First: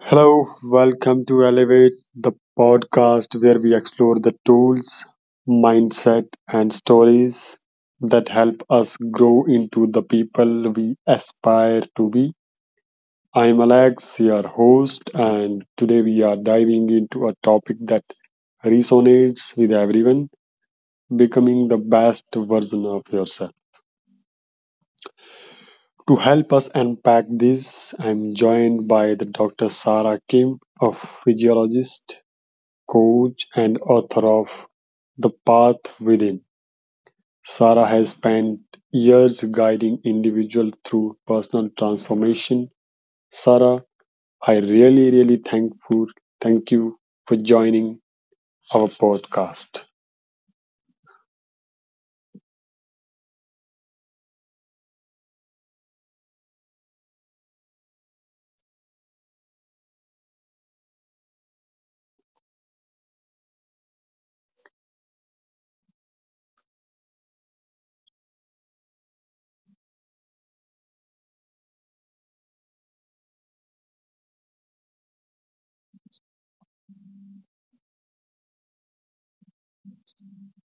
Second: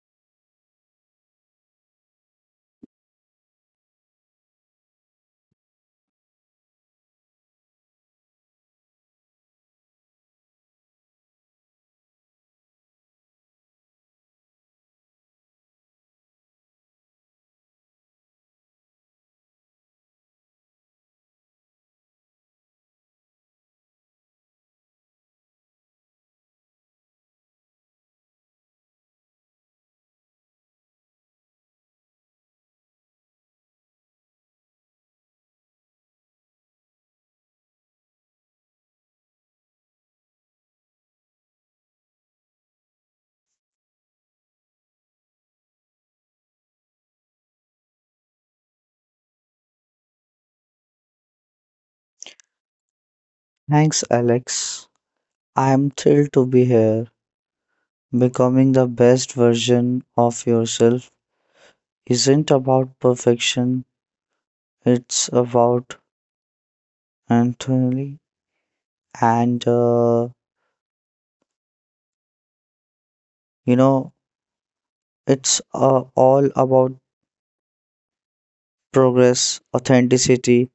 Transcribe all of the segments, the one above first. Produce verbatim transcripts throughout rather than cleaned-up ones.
Hello, welcome to Elevate, the podcast where we explore the tools, mindset, and stories that help us grow into the people we aspire to be. I'm Alex, your host, and today we are diving into a topic that resonates with everyone becoming the best version of yourself. To help us unpack this, I'm joined by the Doctor Sarah Kim, a physiologist coach and author of The Path Within. Sarah has spent years guiding individuals through personal transformation. Sarah, I really, really thankful. Thank you for joining our podcast. Thanks, Alex. I am thrilled to be here. Becoming the best version of yourself isn't about perfection, it's about Anthony. And, uh, you know, it's uh, all about progress, authenticity,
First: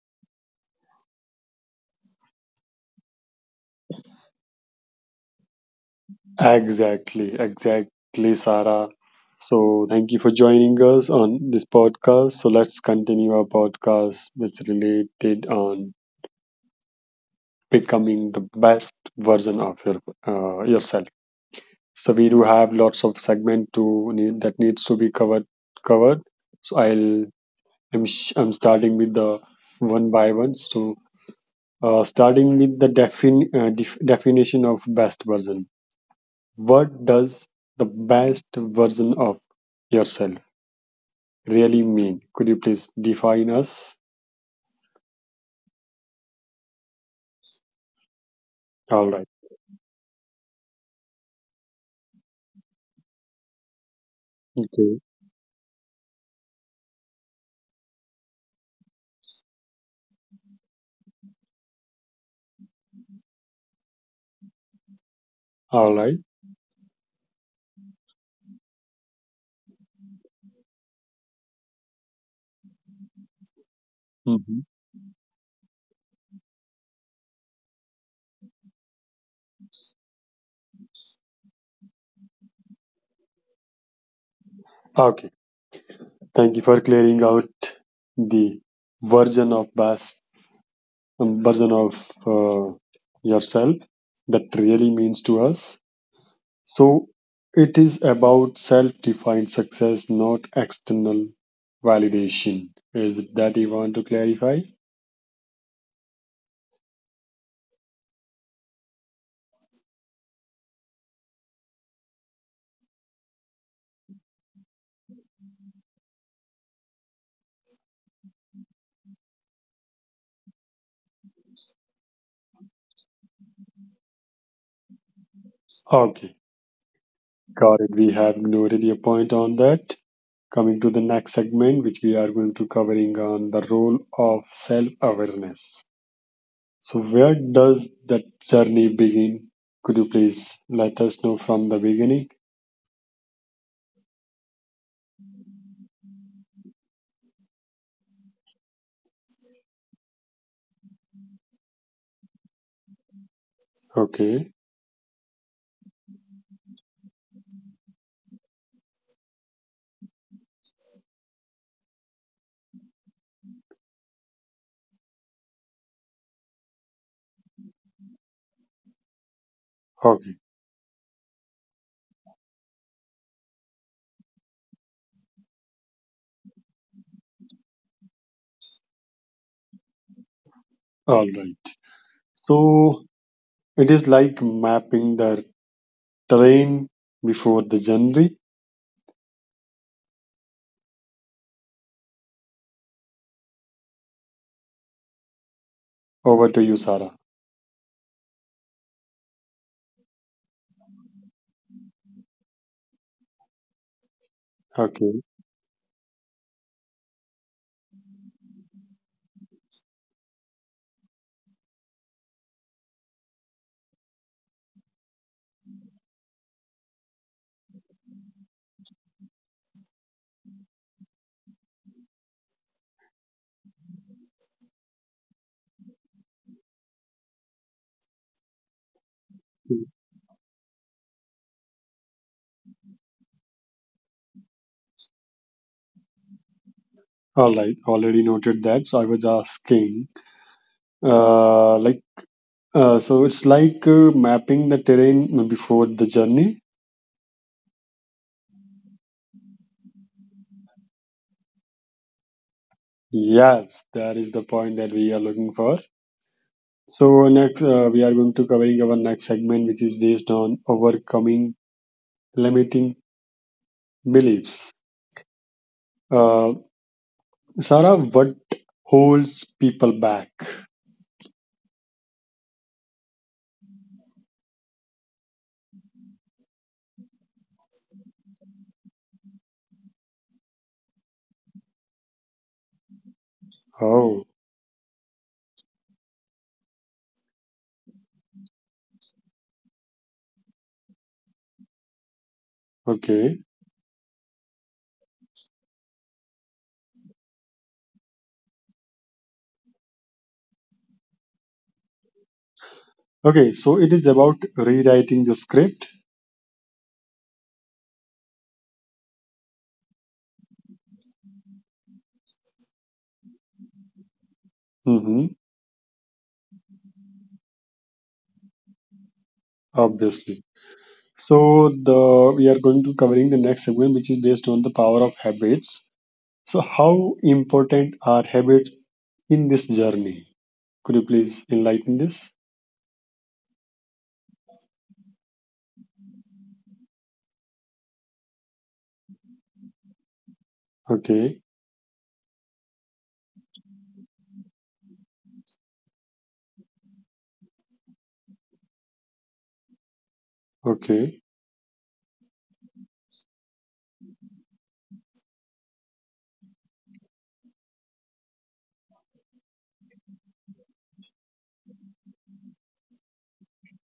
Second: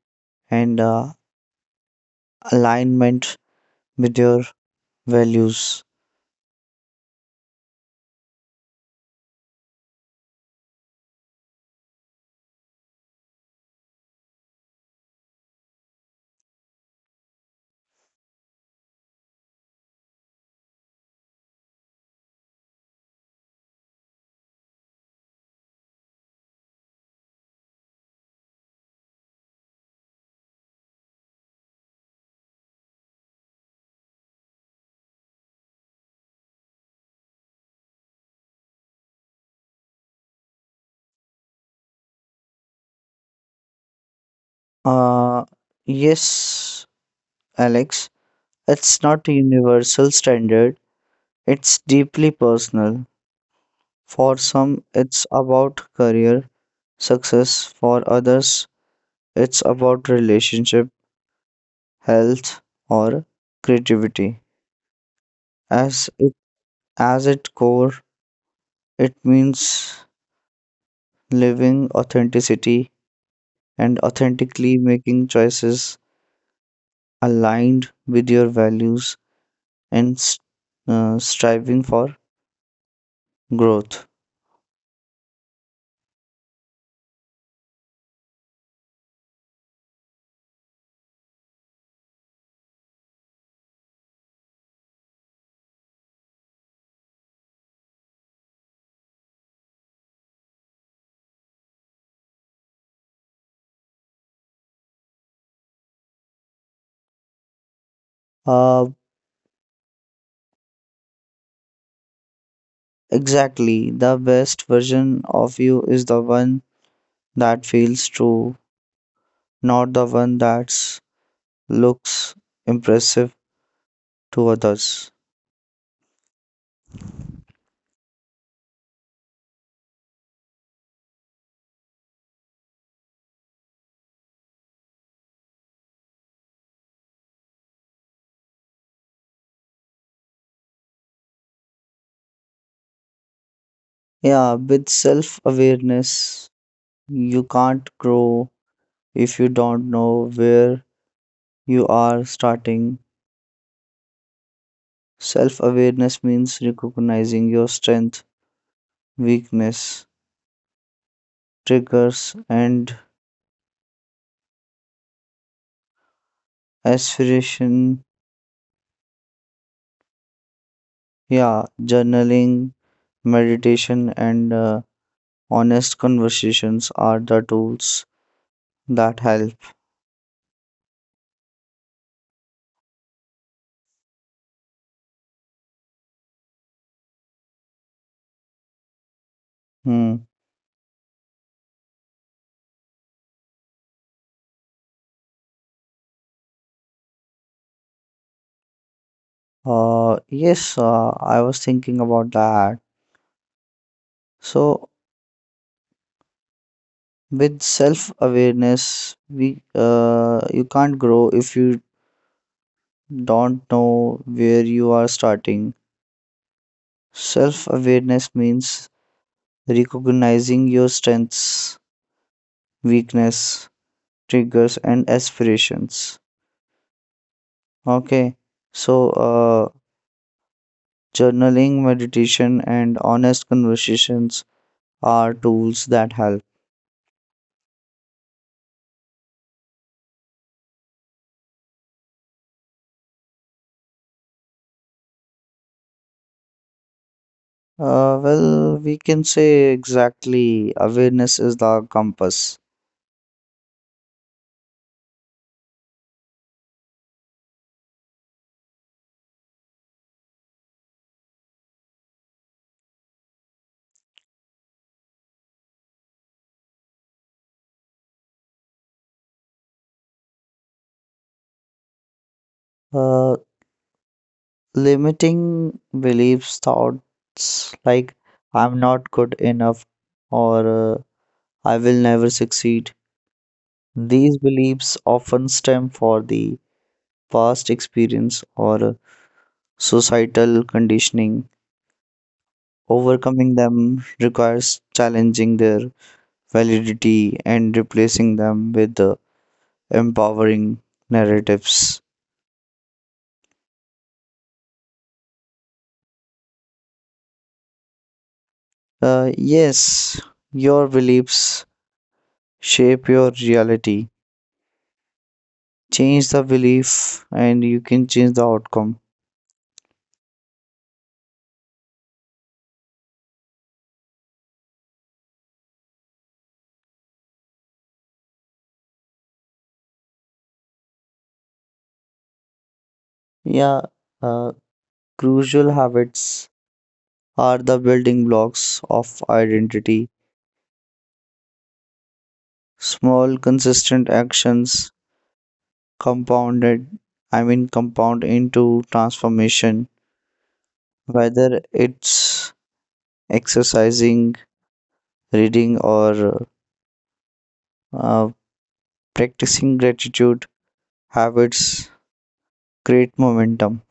and uh, alignment with your values. Exactly, exactly, Sarah. So, thank you for joining us on this podcast. So, let's continue our podcast that's related on becoming the best version of your uh, yourself. So, we do have lots of segment to need, that needs to be covered. Covered. So, I'll I'm sh- I'm starting with the one by one. So, uh, starting with the defin uh, def- definition of best version. What does the best version of yourself really mean? Could you please define us? Uh, yes, Alex, it's All right. not a universal standard, it's deeply personal. For some, Okay. it's about career success, for others, it's about relationship, health, or creativity. All As right. it, as its core, it means living authenticity and Mhm. authentically making choices aligned with your values, and s- uh, striving for growth. Okay. Thank you for clearing out the version of best um, version of uh, yourself that really means to us. So it is about self-defined success, not external validation. Is it that you want to clarify? Uh, exactly, the best version of you is the one that feels true, not the one that's looks impressive to others. Okay. Got it. We have noted your point on that. Coming to the next segment, which we are going to covering on the role of self-awareness. So where does that journey begin? Could you please let us know from the beginning? Yeah, with self awareness, you can't grow if you don't know where you are starting. Okay. Self awareness means recognizing your strength, weakness, triggers, and aspiration. Okay. Yeah, journaling, meditation, and uh, honest conversations are the tools that help. All right. So it is like mapping the terrain before the journey. Hmm. Over to you, Sarah. Uh, yes, uh, I was thinking about that. So Okay. with self-awareness, we uh, you can't grow if you don't know where you are starting. Self-awareness means recognizing your strengths, weakness, triggers, and aspirations. Okay, so uh, journaling, meditation, and honest conversations are tools that help. All right. Already noted that. So I was asking, uh, like Uh, so it's like uh, mapping the terrain before the journey. Uh, well, we can say exactly awareness is the compass. Yes, that is the point that we are looking for. So next, uh, we are going to covering our next segment, which is based on overcoming limiting beliefs. Uh, Sarah, what holds people back? Uh, Limiting beliefs, thoughts like I'm not good enough or uh, I will never succeed. Oh, These beliefs often stem from the past experience or uh, societal conditioning. okay, Overcoming them requires challenging their validity and replacing them with uh, empowering narratives. okay. So it is about rewriting the script. Uh, yes, your beliefs shape your reality, Mm-hmm, change the belief and you can change the outcome. obviously. So the we are going to covering the next segment, which is based on the power of habits. So, how important are habits in this journey? Could you please enlighten this? Yeah, uh, crucial habits are the building blocks of identity. Okay, Small, consistent actions compounded, I mean, compound into transformation, okay. whether it's exercising, reading, or uh, practicing gratitude. Habits create momentum.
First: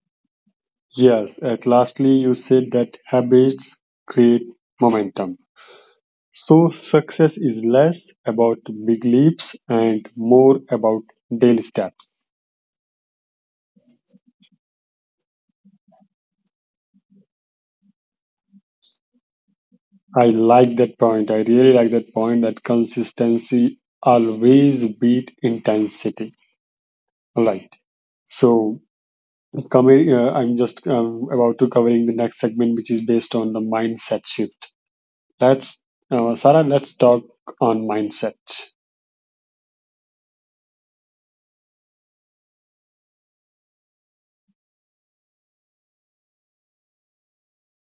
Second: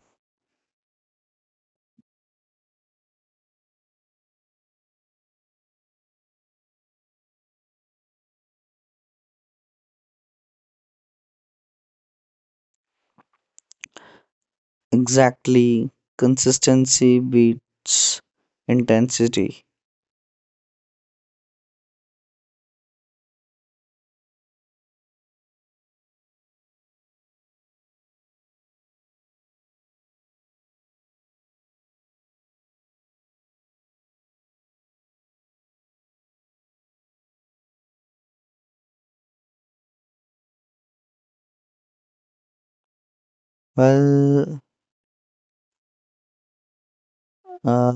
Yes, at lastly, you said that habits create momentum. So, success is less about big leaps and more about daily steps. Exactly, consistency beats intensity. I like that point. I really like that point that consistency always beat intensity. All right. So, Coming, uh, I'm just um, about to covering the next segment, which is based on the mindset shift. Let's, uh, Sarah, let's talk on mindset. Well, uh,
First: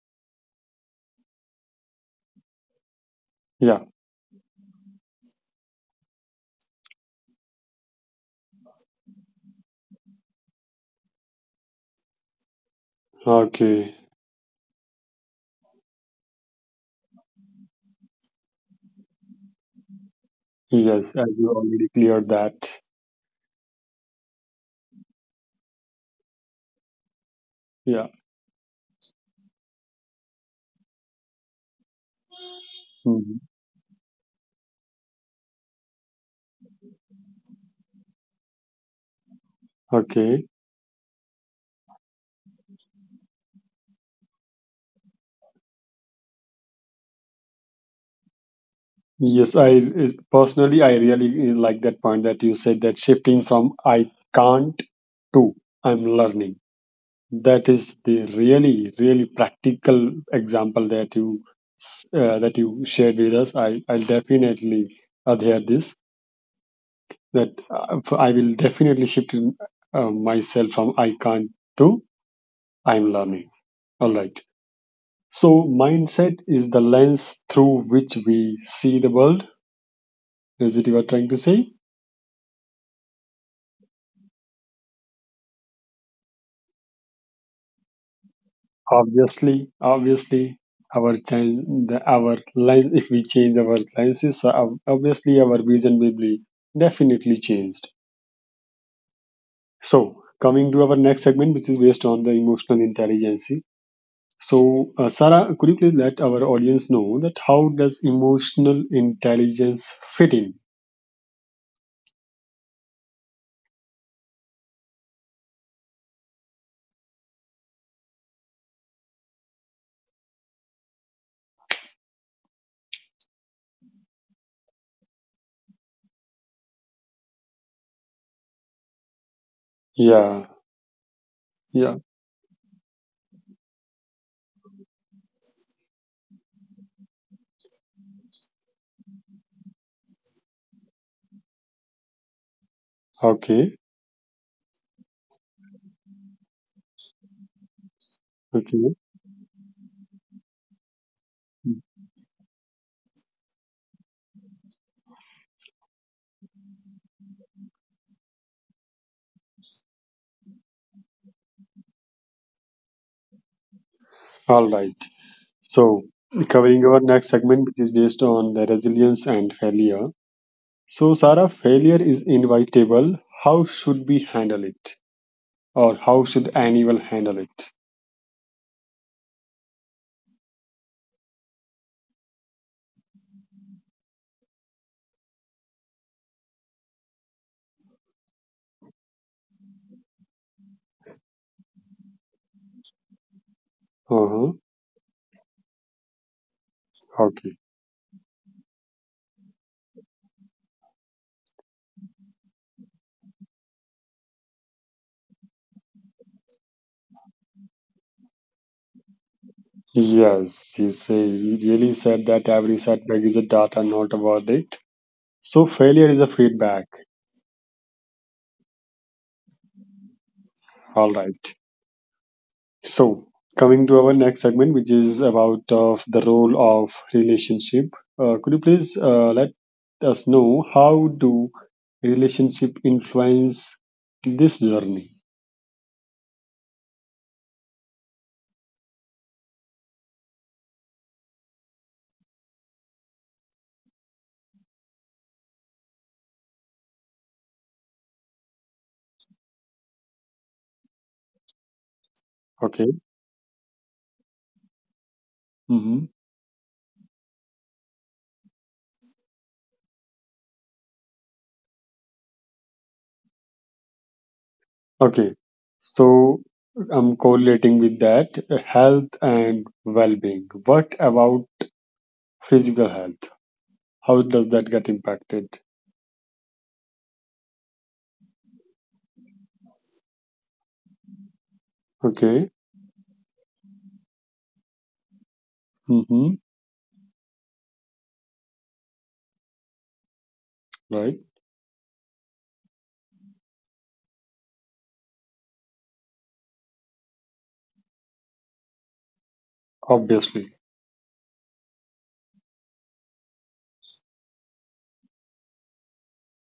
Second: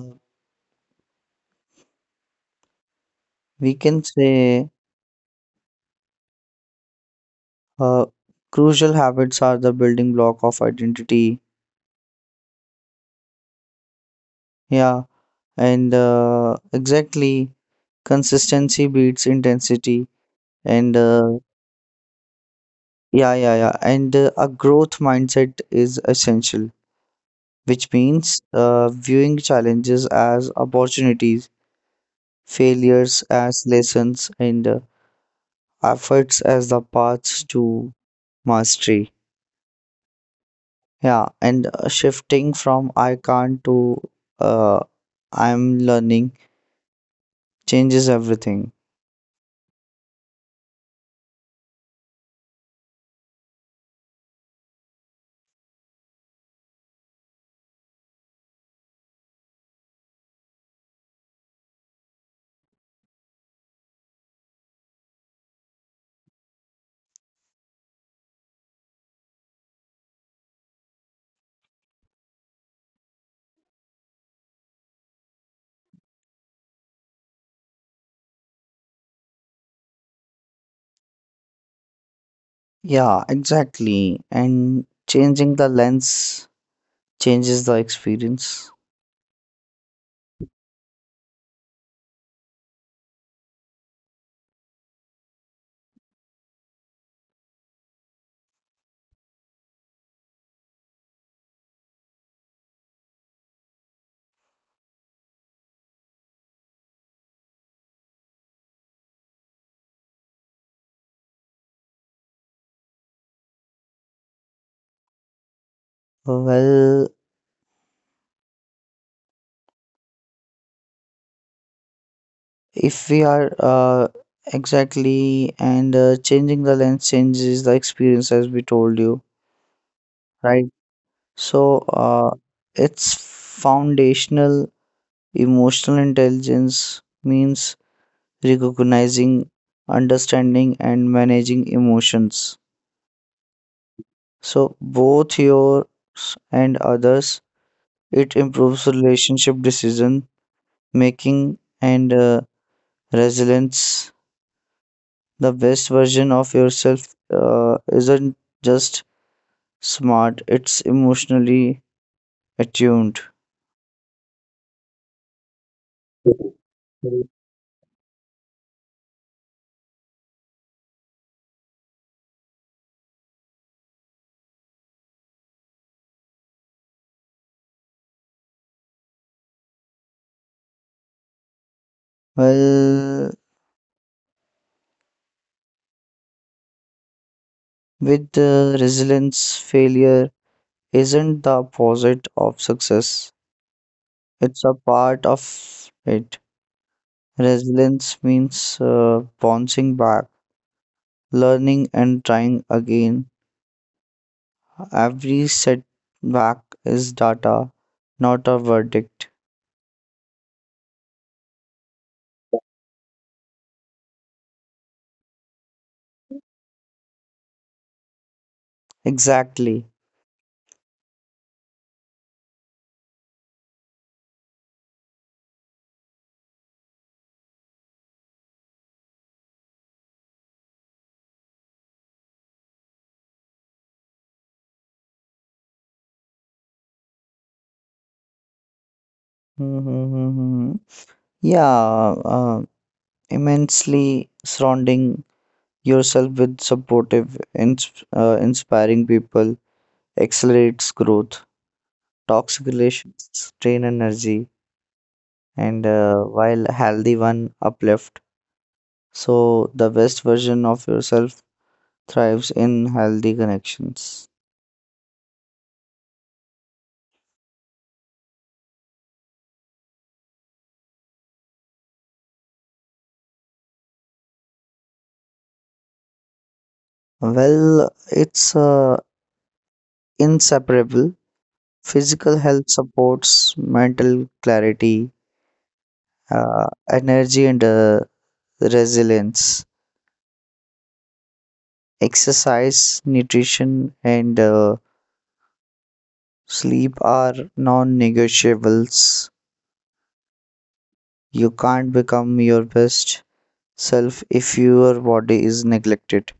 we Yeah. can say uh, crucial habits are the building block of identity. Okay. Yeah, and uh, Exactly, consistency beats intensity, and Yes, as uh, you already cleared that. yeah, yeah, yeah, and uh, a growth mindset is essential, which Yeah. means uh, viewing challenges as opportunities, failures Mhm. as lessons, and uh, efforts as the paths to mastery. Okay. Yeah, and uh, Shifting from I can't to uh, I'm learning changes everything. Yes, I it- personally I really uh, like that point that you said that shifting from I can't to I'm learning. That is the really really practical example that you s- uh, that you shared with us. I i'll definitely adhere this that uh, I will definitely shift in, uh, myself from I can't to I'm learning. All right. So mindset is the lens through which we see the world, is it you are trying to say? Yeah, exactly. And changing the lens changes the experience. Obviously, obviously our change the, our line if we change our lenses, so ob- obviously our vision will be definitely changed. So coming to our next segment, which is based on the emotional intelligence. So uh, Sarah, could you please let our audience know that how does emotional intelligence fit in? Well, if we are uh, exactly, and uh, changing the lens changes the experience, as we told you, Yeah. right? So Yeah. uh, it's foundational. Emotional intelligence means recognizing, understanding, and managing emotions. Okay. So, both yours and others, it improves Okay. relationship decision making and uh, resilience. The best version of yourself uh, isn't just smart, it's emotionally attuned. All right. So covering our next segment, which is based on the resilience and failure. So, Sarah, failure is inevitable. How should we handle it? Or how should anyone handle it? Well, with the resilience, failure isn't the opposite of success, Uh-huh. it's a part of it. Okay. Resilience means uh, bouncing back, learning, and trying again. Every setback is data, not a verdict. Yes, you say you really said that every setback is a data, not a verdict. So failure is a feedback. Exactly. All right. So coming to our next segment, which is about of the role of relationship. Uh, could you please uh, let us know how do relationship influence this journey? Mm-hmm. Yeah, uh, immensely surrounding yourself with supportive, ins- uh, inspiring people accelerates growth. Toxic Okay. relations drain energy, and Mm-hmm. uh, while healthy one uplift. So the best version of yourself thrives in healthy connections? Okay, so I'm correlating with that uh, health and well being. What about physical health? How does that get impacted? Well, it's uh, inseparable. Okay, Physical health supports mental clarity, mm-hmm. uh, energy, and uh, resilience. Right, Exercise, nutrition, and uh, sleep are non negotiables. obviously. You can't become your best self if your body is neglected.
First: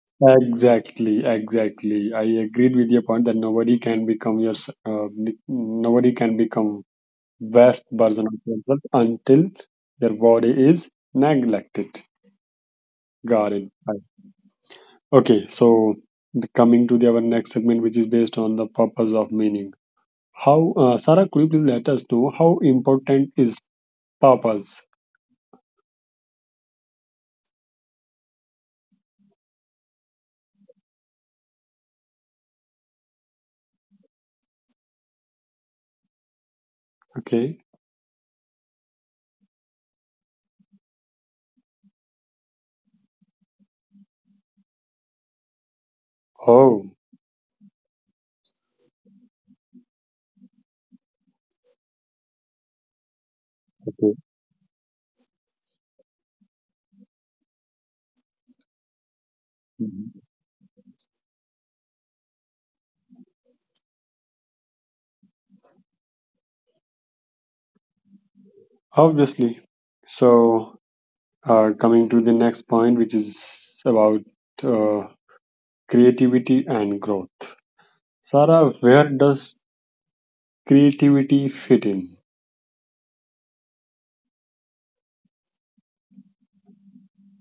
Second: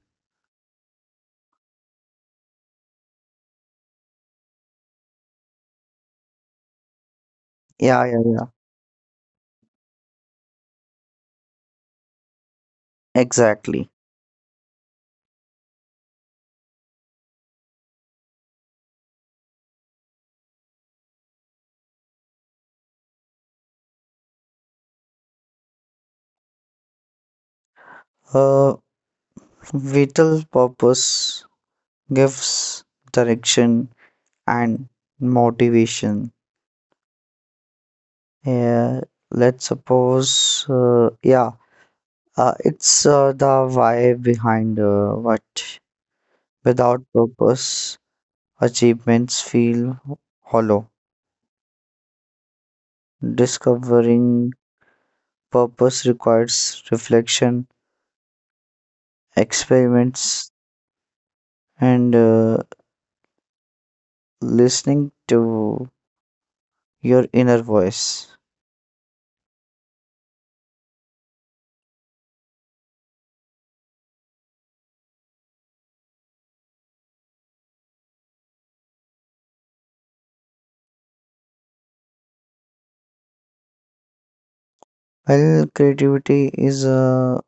Exactly, exactly. I agreed with your point that nobody can become your s- uh, n- nobody can become best Yeah, yeah, version of yeah. yourself until their body is neglected. Got it. Exactly. Okay, so the, coming to the, our next segment, which is based on the purpose of meaning. How, uh, Sarah, could you please let us know how important is purpose? Uh, Vital purpose gives direction and motivation. Okay. Yeah, let's suppose, uh, yeah, uh, it's uh, the why behind uh, what. Oh, Without purpose, achievements feel hollow. okay. Discovering purpose requires reflection, Mhm. experiments, and uh, listening to your inner voice. Obviously. So, uh, coming to the next point, which is about uh, creativity and growth. Sarah, where does creativity fit in? Well, creativity is a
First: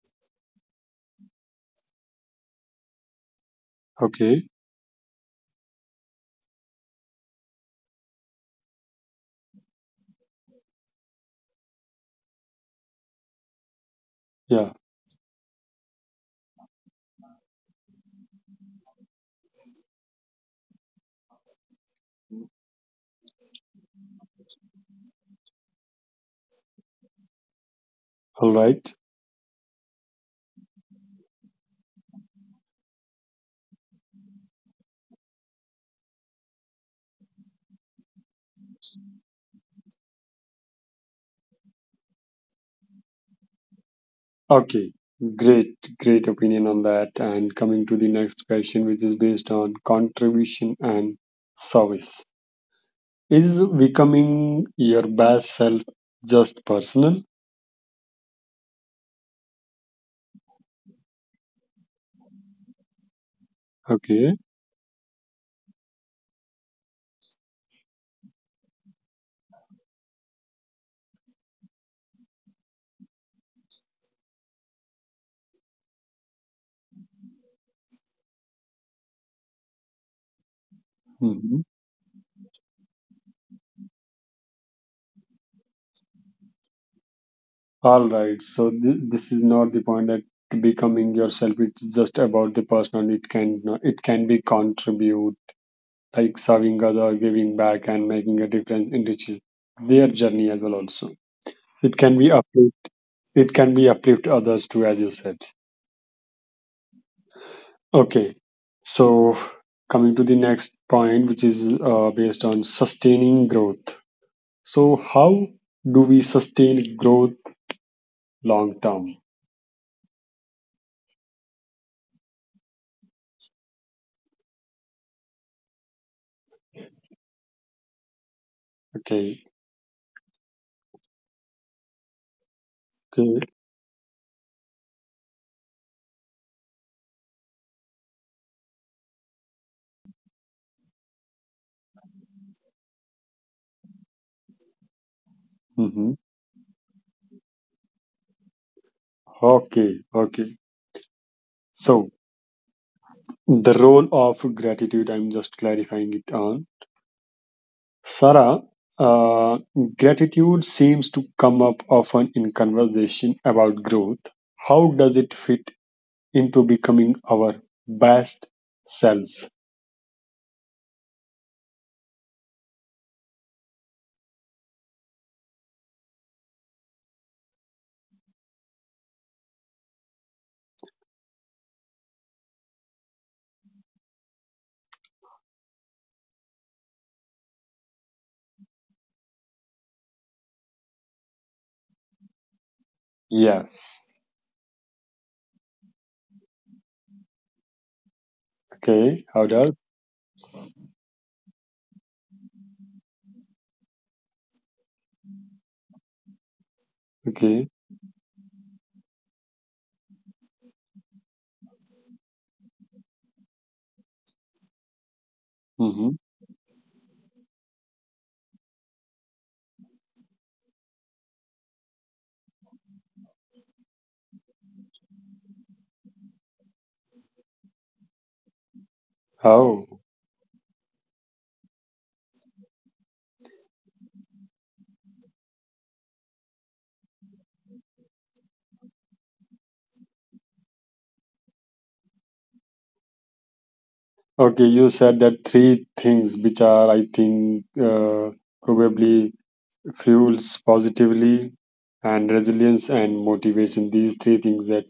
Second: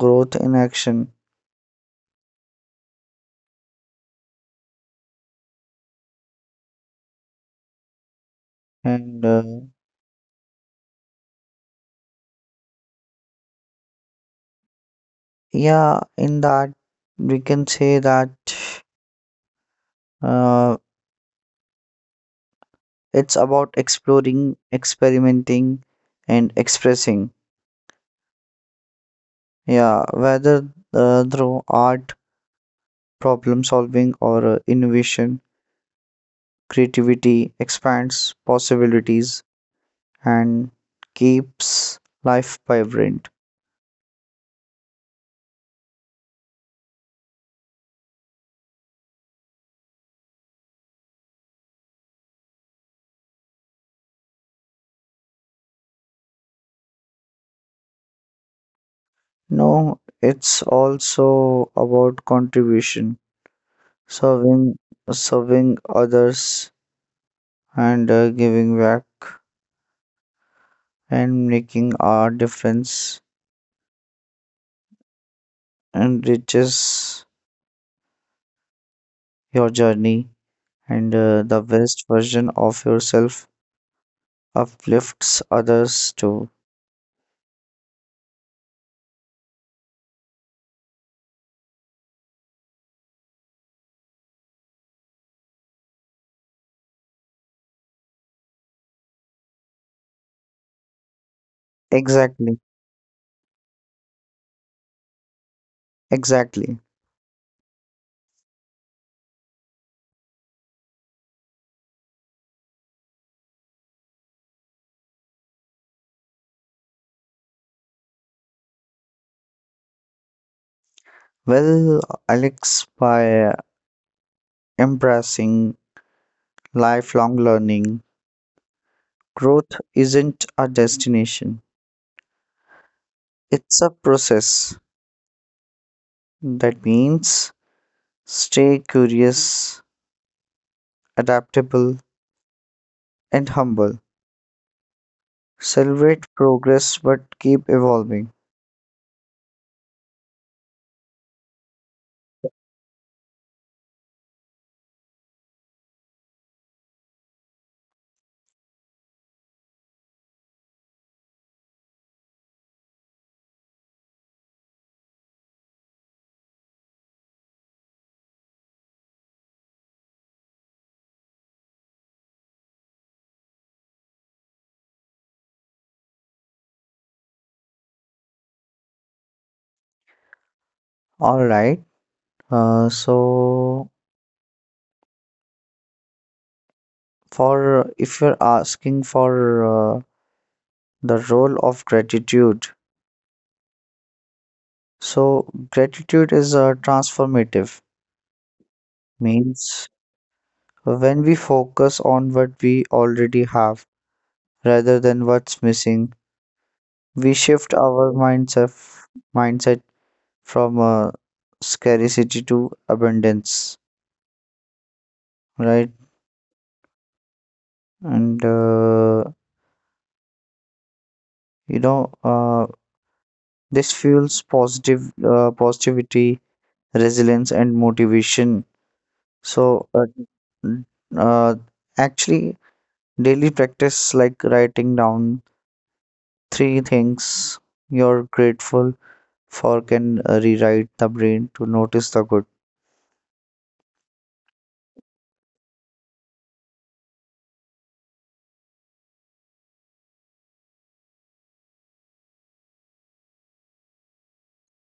growth in action, Okay. and uh, Yeah. Yeah, in that we can say that uh, it's about exploring, experimenting, and expressing. All right. Yeah, whether uh, through art, problem solving, or uh, innovation, creativity expands possibilities and keeps life vibrant. Okay, great, great opinion on that. And coming to the next question, which is based on contribution and service. Is becoming your best self just personal? No, it's also about contribution, Okay. serving, serving others, and uh, giving back, and making a difference enriches your journey, and uh, the Mhm. best version of yourself uplifts others too. All right. So th- this is not the point that becoming yourself. It's just about the personal. It can it can be contribute like serving other, giving back, and making a difference in which is their journey as well. Also, it can be up, Exactly, it can be uplift others too as you said. exactly. Okay. So coming to the next point, which is uh, based on sustaining growth. So how do we sustain growth long term? Well, Alex, by embracing lifelong learning, Okay. growth isn't a destination, Okay. it's a process. That means stay curious, adaptable, and humble. Hmm. Celebrate progress but keep evolving. Okay, okay. So the role of gratitude, I'm just clarifying it on. Sarah, uh, gratitude seems to come up often in conversation about growth. How does it fit into becoming our best selves? All right. Uh, so, for if you're asking for uh, the role of gratitude, Yes. so gratitude is uh, transformative, Okay. How does? means when we focus on what we already have rather than what's missing, we Okay. shift our mindset mindset from uh, scarcity to abundance, right? Mm-hmm. And uh, you know, uh, this fuels positive uh, positivity, resilience and motivation. So, How? uh, uh, actually, Daily practice like writing down three things you're grateful for can uh, rewrite the brain to notice the good. Okay. You said that three things which are, I think, uh, probably fuels positively and resilience and motivation. These three things that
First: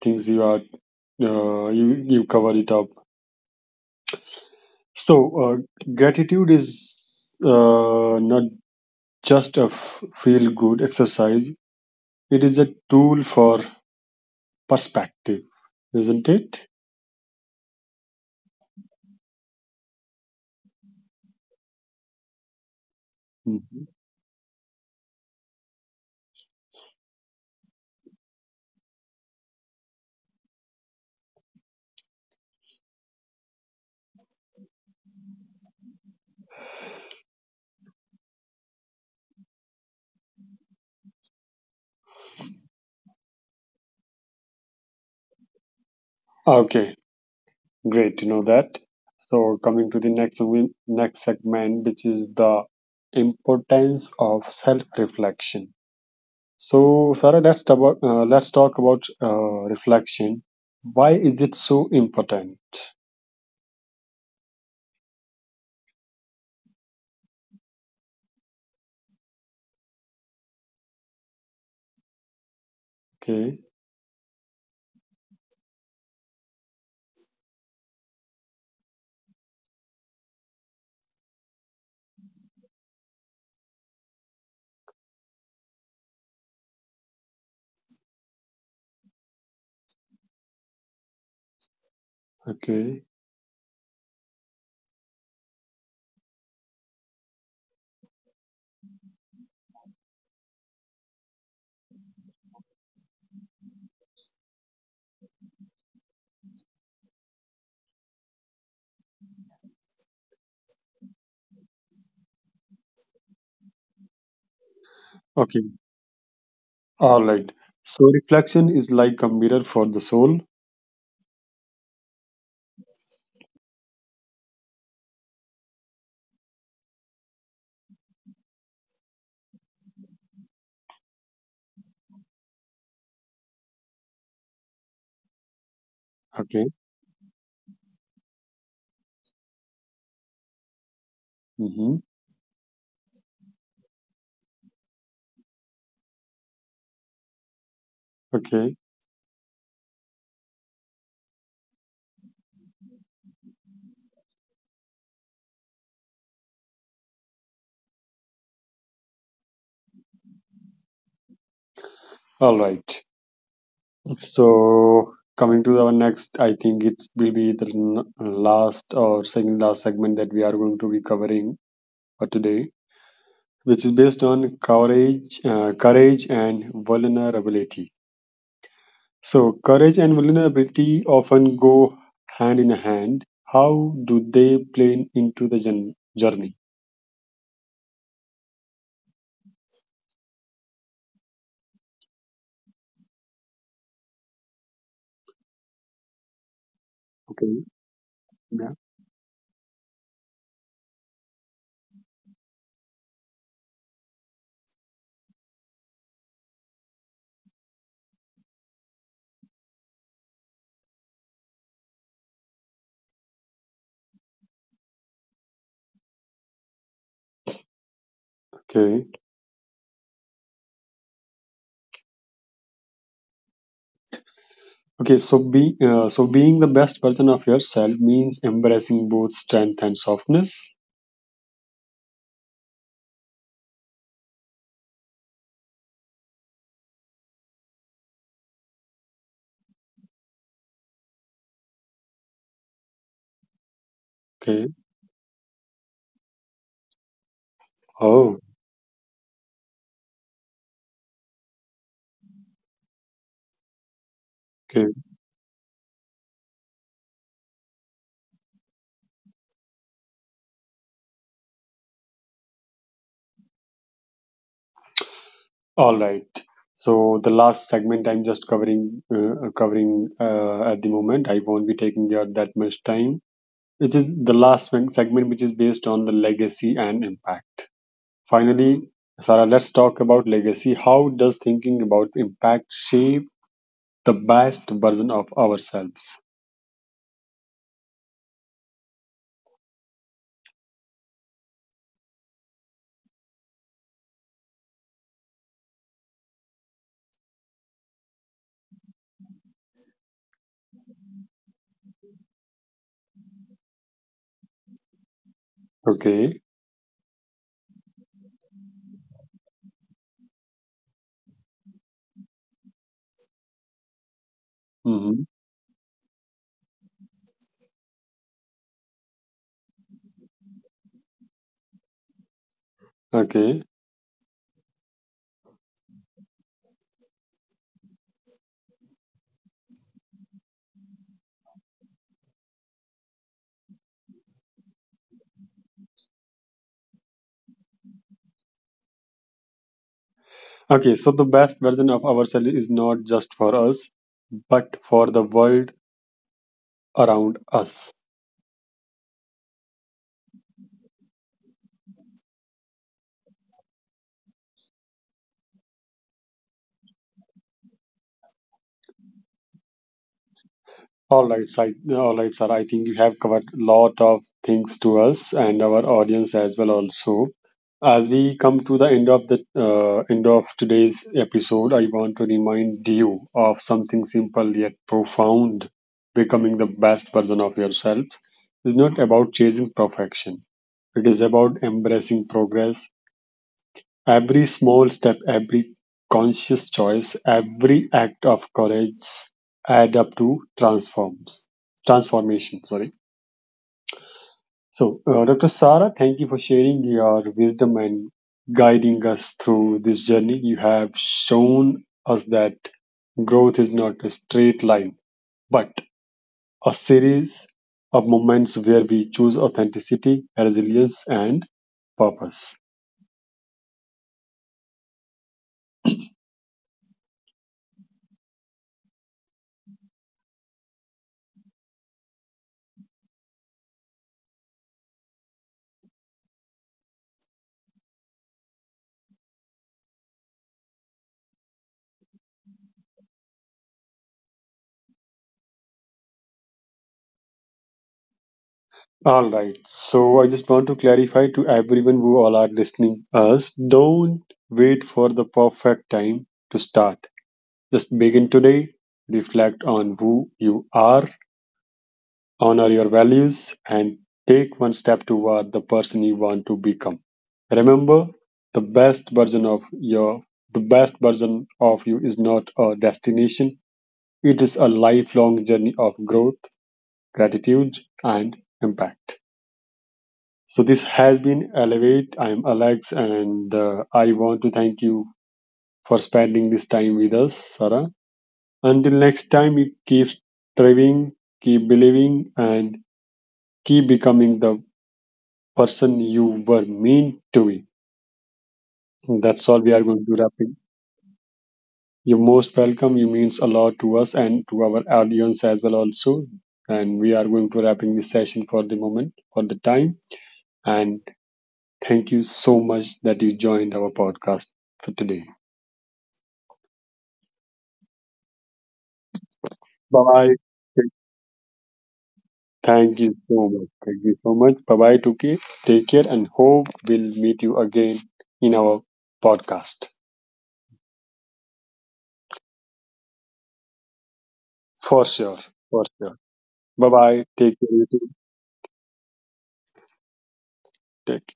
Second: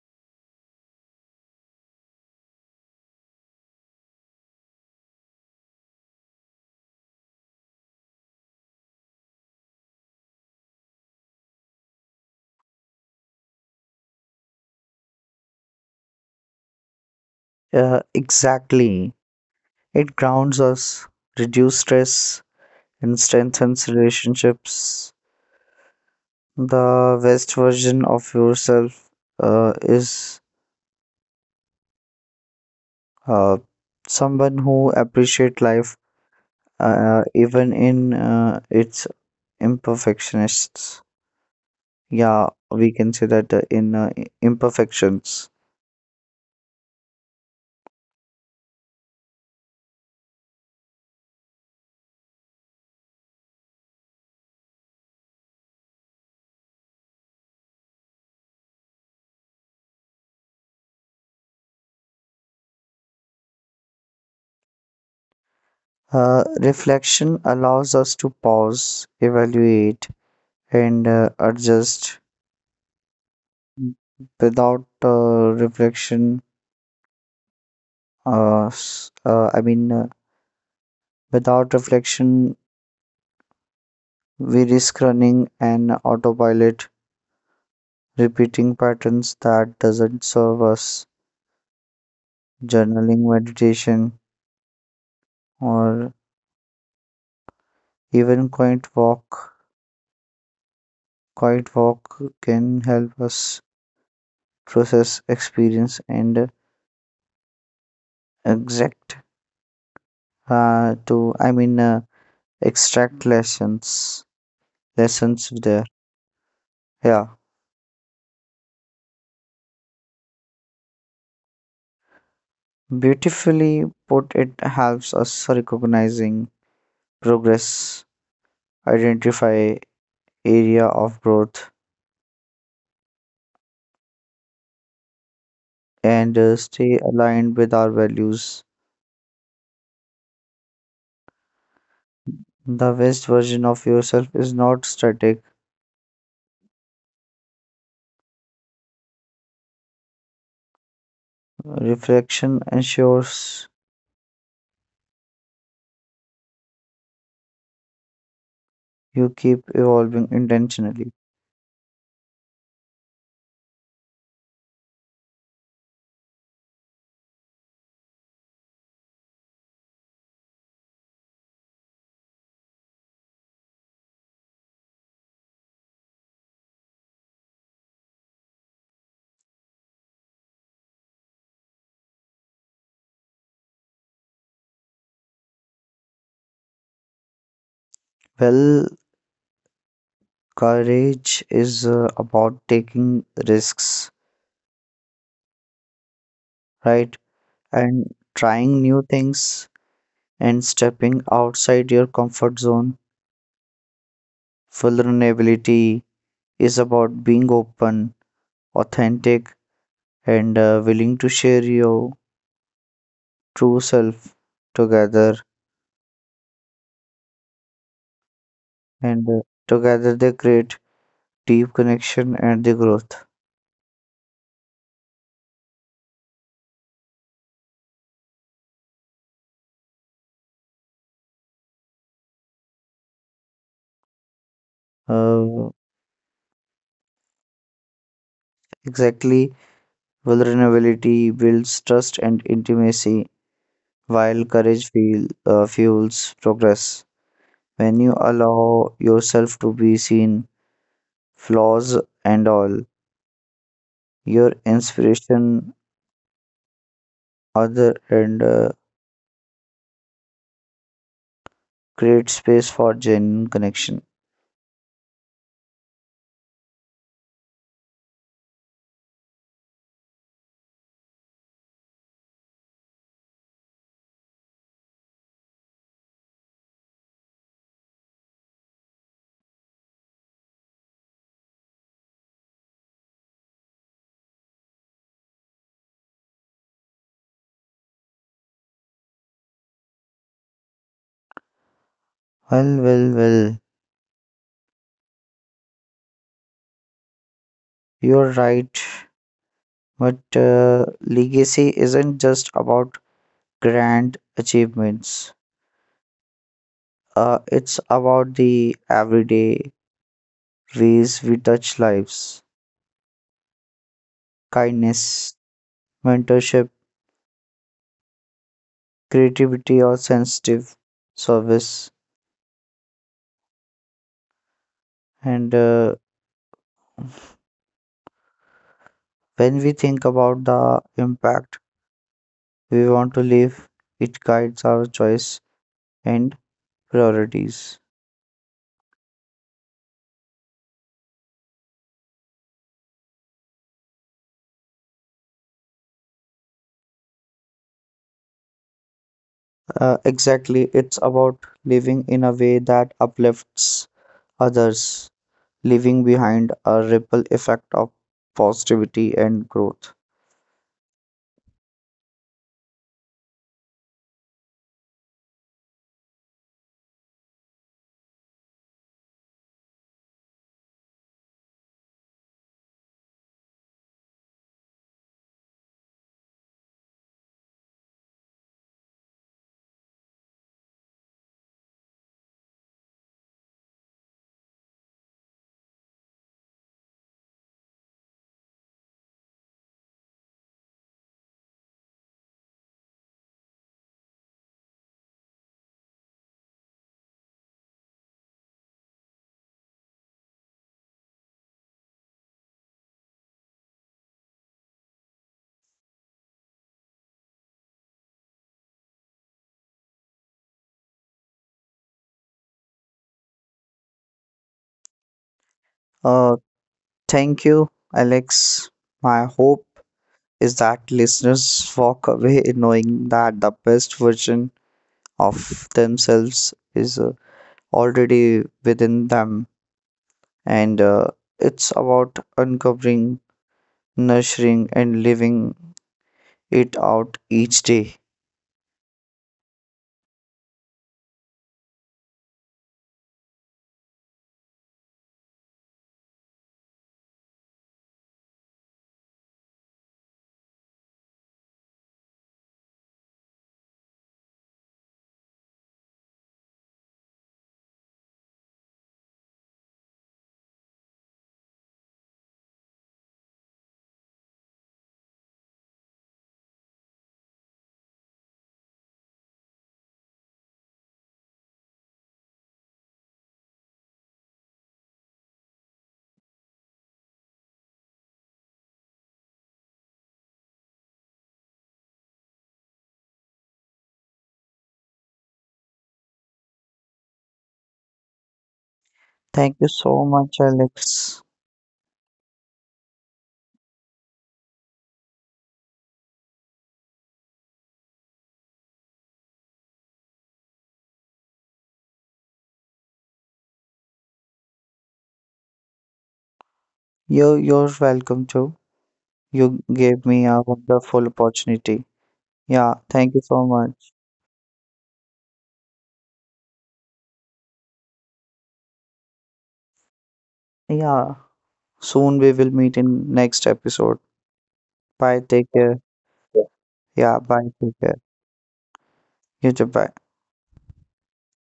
things you are uh, you you cover it up. So uh, gratitude is uh, not just a f- feel good exercise. It is a tool for perspective, isn't it? Uh, exactly. It grounds us, reduce stress, and Mhm. strengthens relationships. The best version of yourself uh, is uh, someone who appreciates life uh, even in uh, its imperfectionists. Yeah, we can say that uh, in uh, i- imperfections. Okay, great to know that. So coming to the next win- next segment, which is the importance of self-reflection. So Sarah, let's talk, uh, let's talk about uh, reflection. Why is it so important? Uh, reflection allows us to pause, evaluate, and uh, adjust. Okay, Without uh, reflection, uh, s- uh, I mean, uh, Without reflection, we risk running an autopilot, repeating patterns that doesn't serve us. okay, Journaling, meditation, or even quiet walk quiet walk can help us process experience and exact uh, to I mean uh, extract lessons lessons okay. there. All Yeah, right. So reflection is like a mirror for the soul. beautifully put. It helps us recognizing progress, identify area of growth, and uh, Okay. stay aligned with our values. Mm-hmm. The best version of yourself is not static. Okay. Reflection ensures you keep evolving intentionally. All right. So coming to our next, I think it will be the n- last or second last segment that we are going to be covering for today, which is based on courage, uh, courage and vulnerability. So courage and vulnerability often go hand in hand. How do they play into the jour- journey? Well, courage is uh, about taking risks, right, Okay. and Yeah. trying new things and stepping outside your comfort zone. Vulnerability is about being open, authentic, and uh, willing to share your true self together, Okay. and uh, together they create deep connection and the growth. Okay. So be uh, so being the best version of yourself means embracing both strength and softness. uh, exactly, vulnerability builds trust and intimacy while Okay. courage feel, uh, fuels progress. When you Oh. allow yourself to be seen, flaws and all, your Okay. inspiration other and uh, create space for genuine connection. All right. So the last segment I'm just covering uh, uh, covering uh, at the moment. I won't be taking your that much time. Which is the last one- segment, which is based on the legacy and impact. Finally, Sarah, let's talk about legacy. How does thinking about impact shape the best version of ourselves? Well, well, well, you're right. But uh, legacy isn't just about grand achievements. Okay. Uh, it's about the everyday ways we touch lives, Hmm. kindness, mentorship, creativity or sensitive service, Okay. and uh, when we think about the impact we want to leave, it guides our choice and priorities. Okay. So the best version of ourselves is not just for us, but for the world around us. Uh, exactly, it's about living in a way that uplifts others, leaving behind a ripple effect of positivity and growth. All right, sir. All right, sir. I think you have covered a lot of things to us and our audience as well. Also, as we come to the end of the uh, end of today's episode, I want to remind you of something simple yet profound. Becoming the best version of yourself is not about chasing perfection. It is about embracing progress. Every small step, every conscious choice, every act of courage add up to transforms transformation. Sorry. So, uh, Doctor Sara, thank you for sharing your wisdom and guiding us through this journey. You have shown us that growth is not a straight line, but a series of moments where we choose authenticity, resilience, and purpose. Uh, Thank you, Alex. My hope is that listeners walk away knowing that the best version of themselves is uh, already within them, and uh, it's about uncovering, nurturing, and living it out each day. All right. So I just want to clarify to everyone who all are listening us, don't wait for the perfect time to start. Just begin today, reflect on who you are, honor your values, and take one step toward the person you want to become. Remember, the best version of your the best version of you is not a destination. It is a lifelong journey of growth, gratitude, and impact. So this has been Elevate. I'm Alex, and uh, I want to thank you for spending this time with us, Sarah. Until next time, you keep striving, keep believing, and keep becoming the person you were meant to be. That's all, Thank you we are going so to wrap much, it. Alex. You're most welcome. You means a lot to us and to our audience as well, also. And we are going to wrapping this session for the moment, for the time. And thank you so much that you joined our podcast for today. You're, you're welcome too. You Bye gave me bye. a wonderful opportunity. Yeah, Thank you thank you so so much. much. Thank you so much. Bye bye, Tuki. Take care and hope we'll meet you again in our podcast. Yeah, soon we will meet in next episode. For Bye, take sure. care. For sure. Bye Yeah, bye. bye, Take care. take You care. too. You too, bye. Take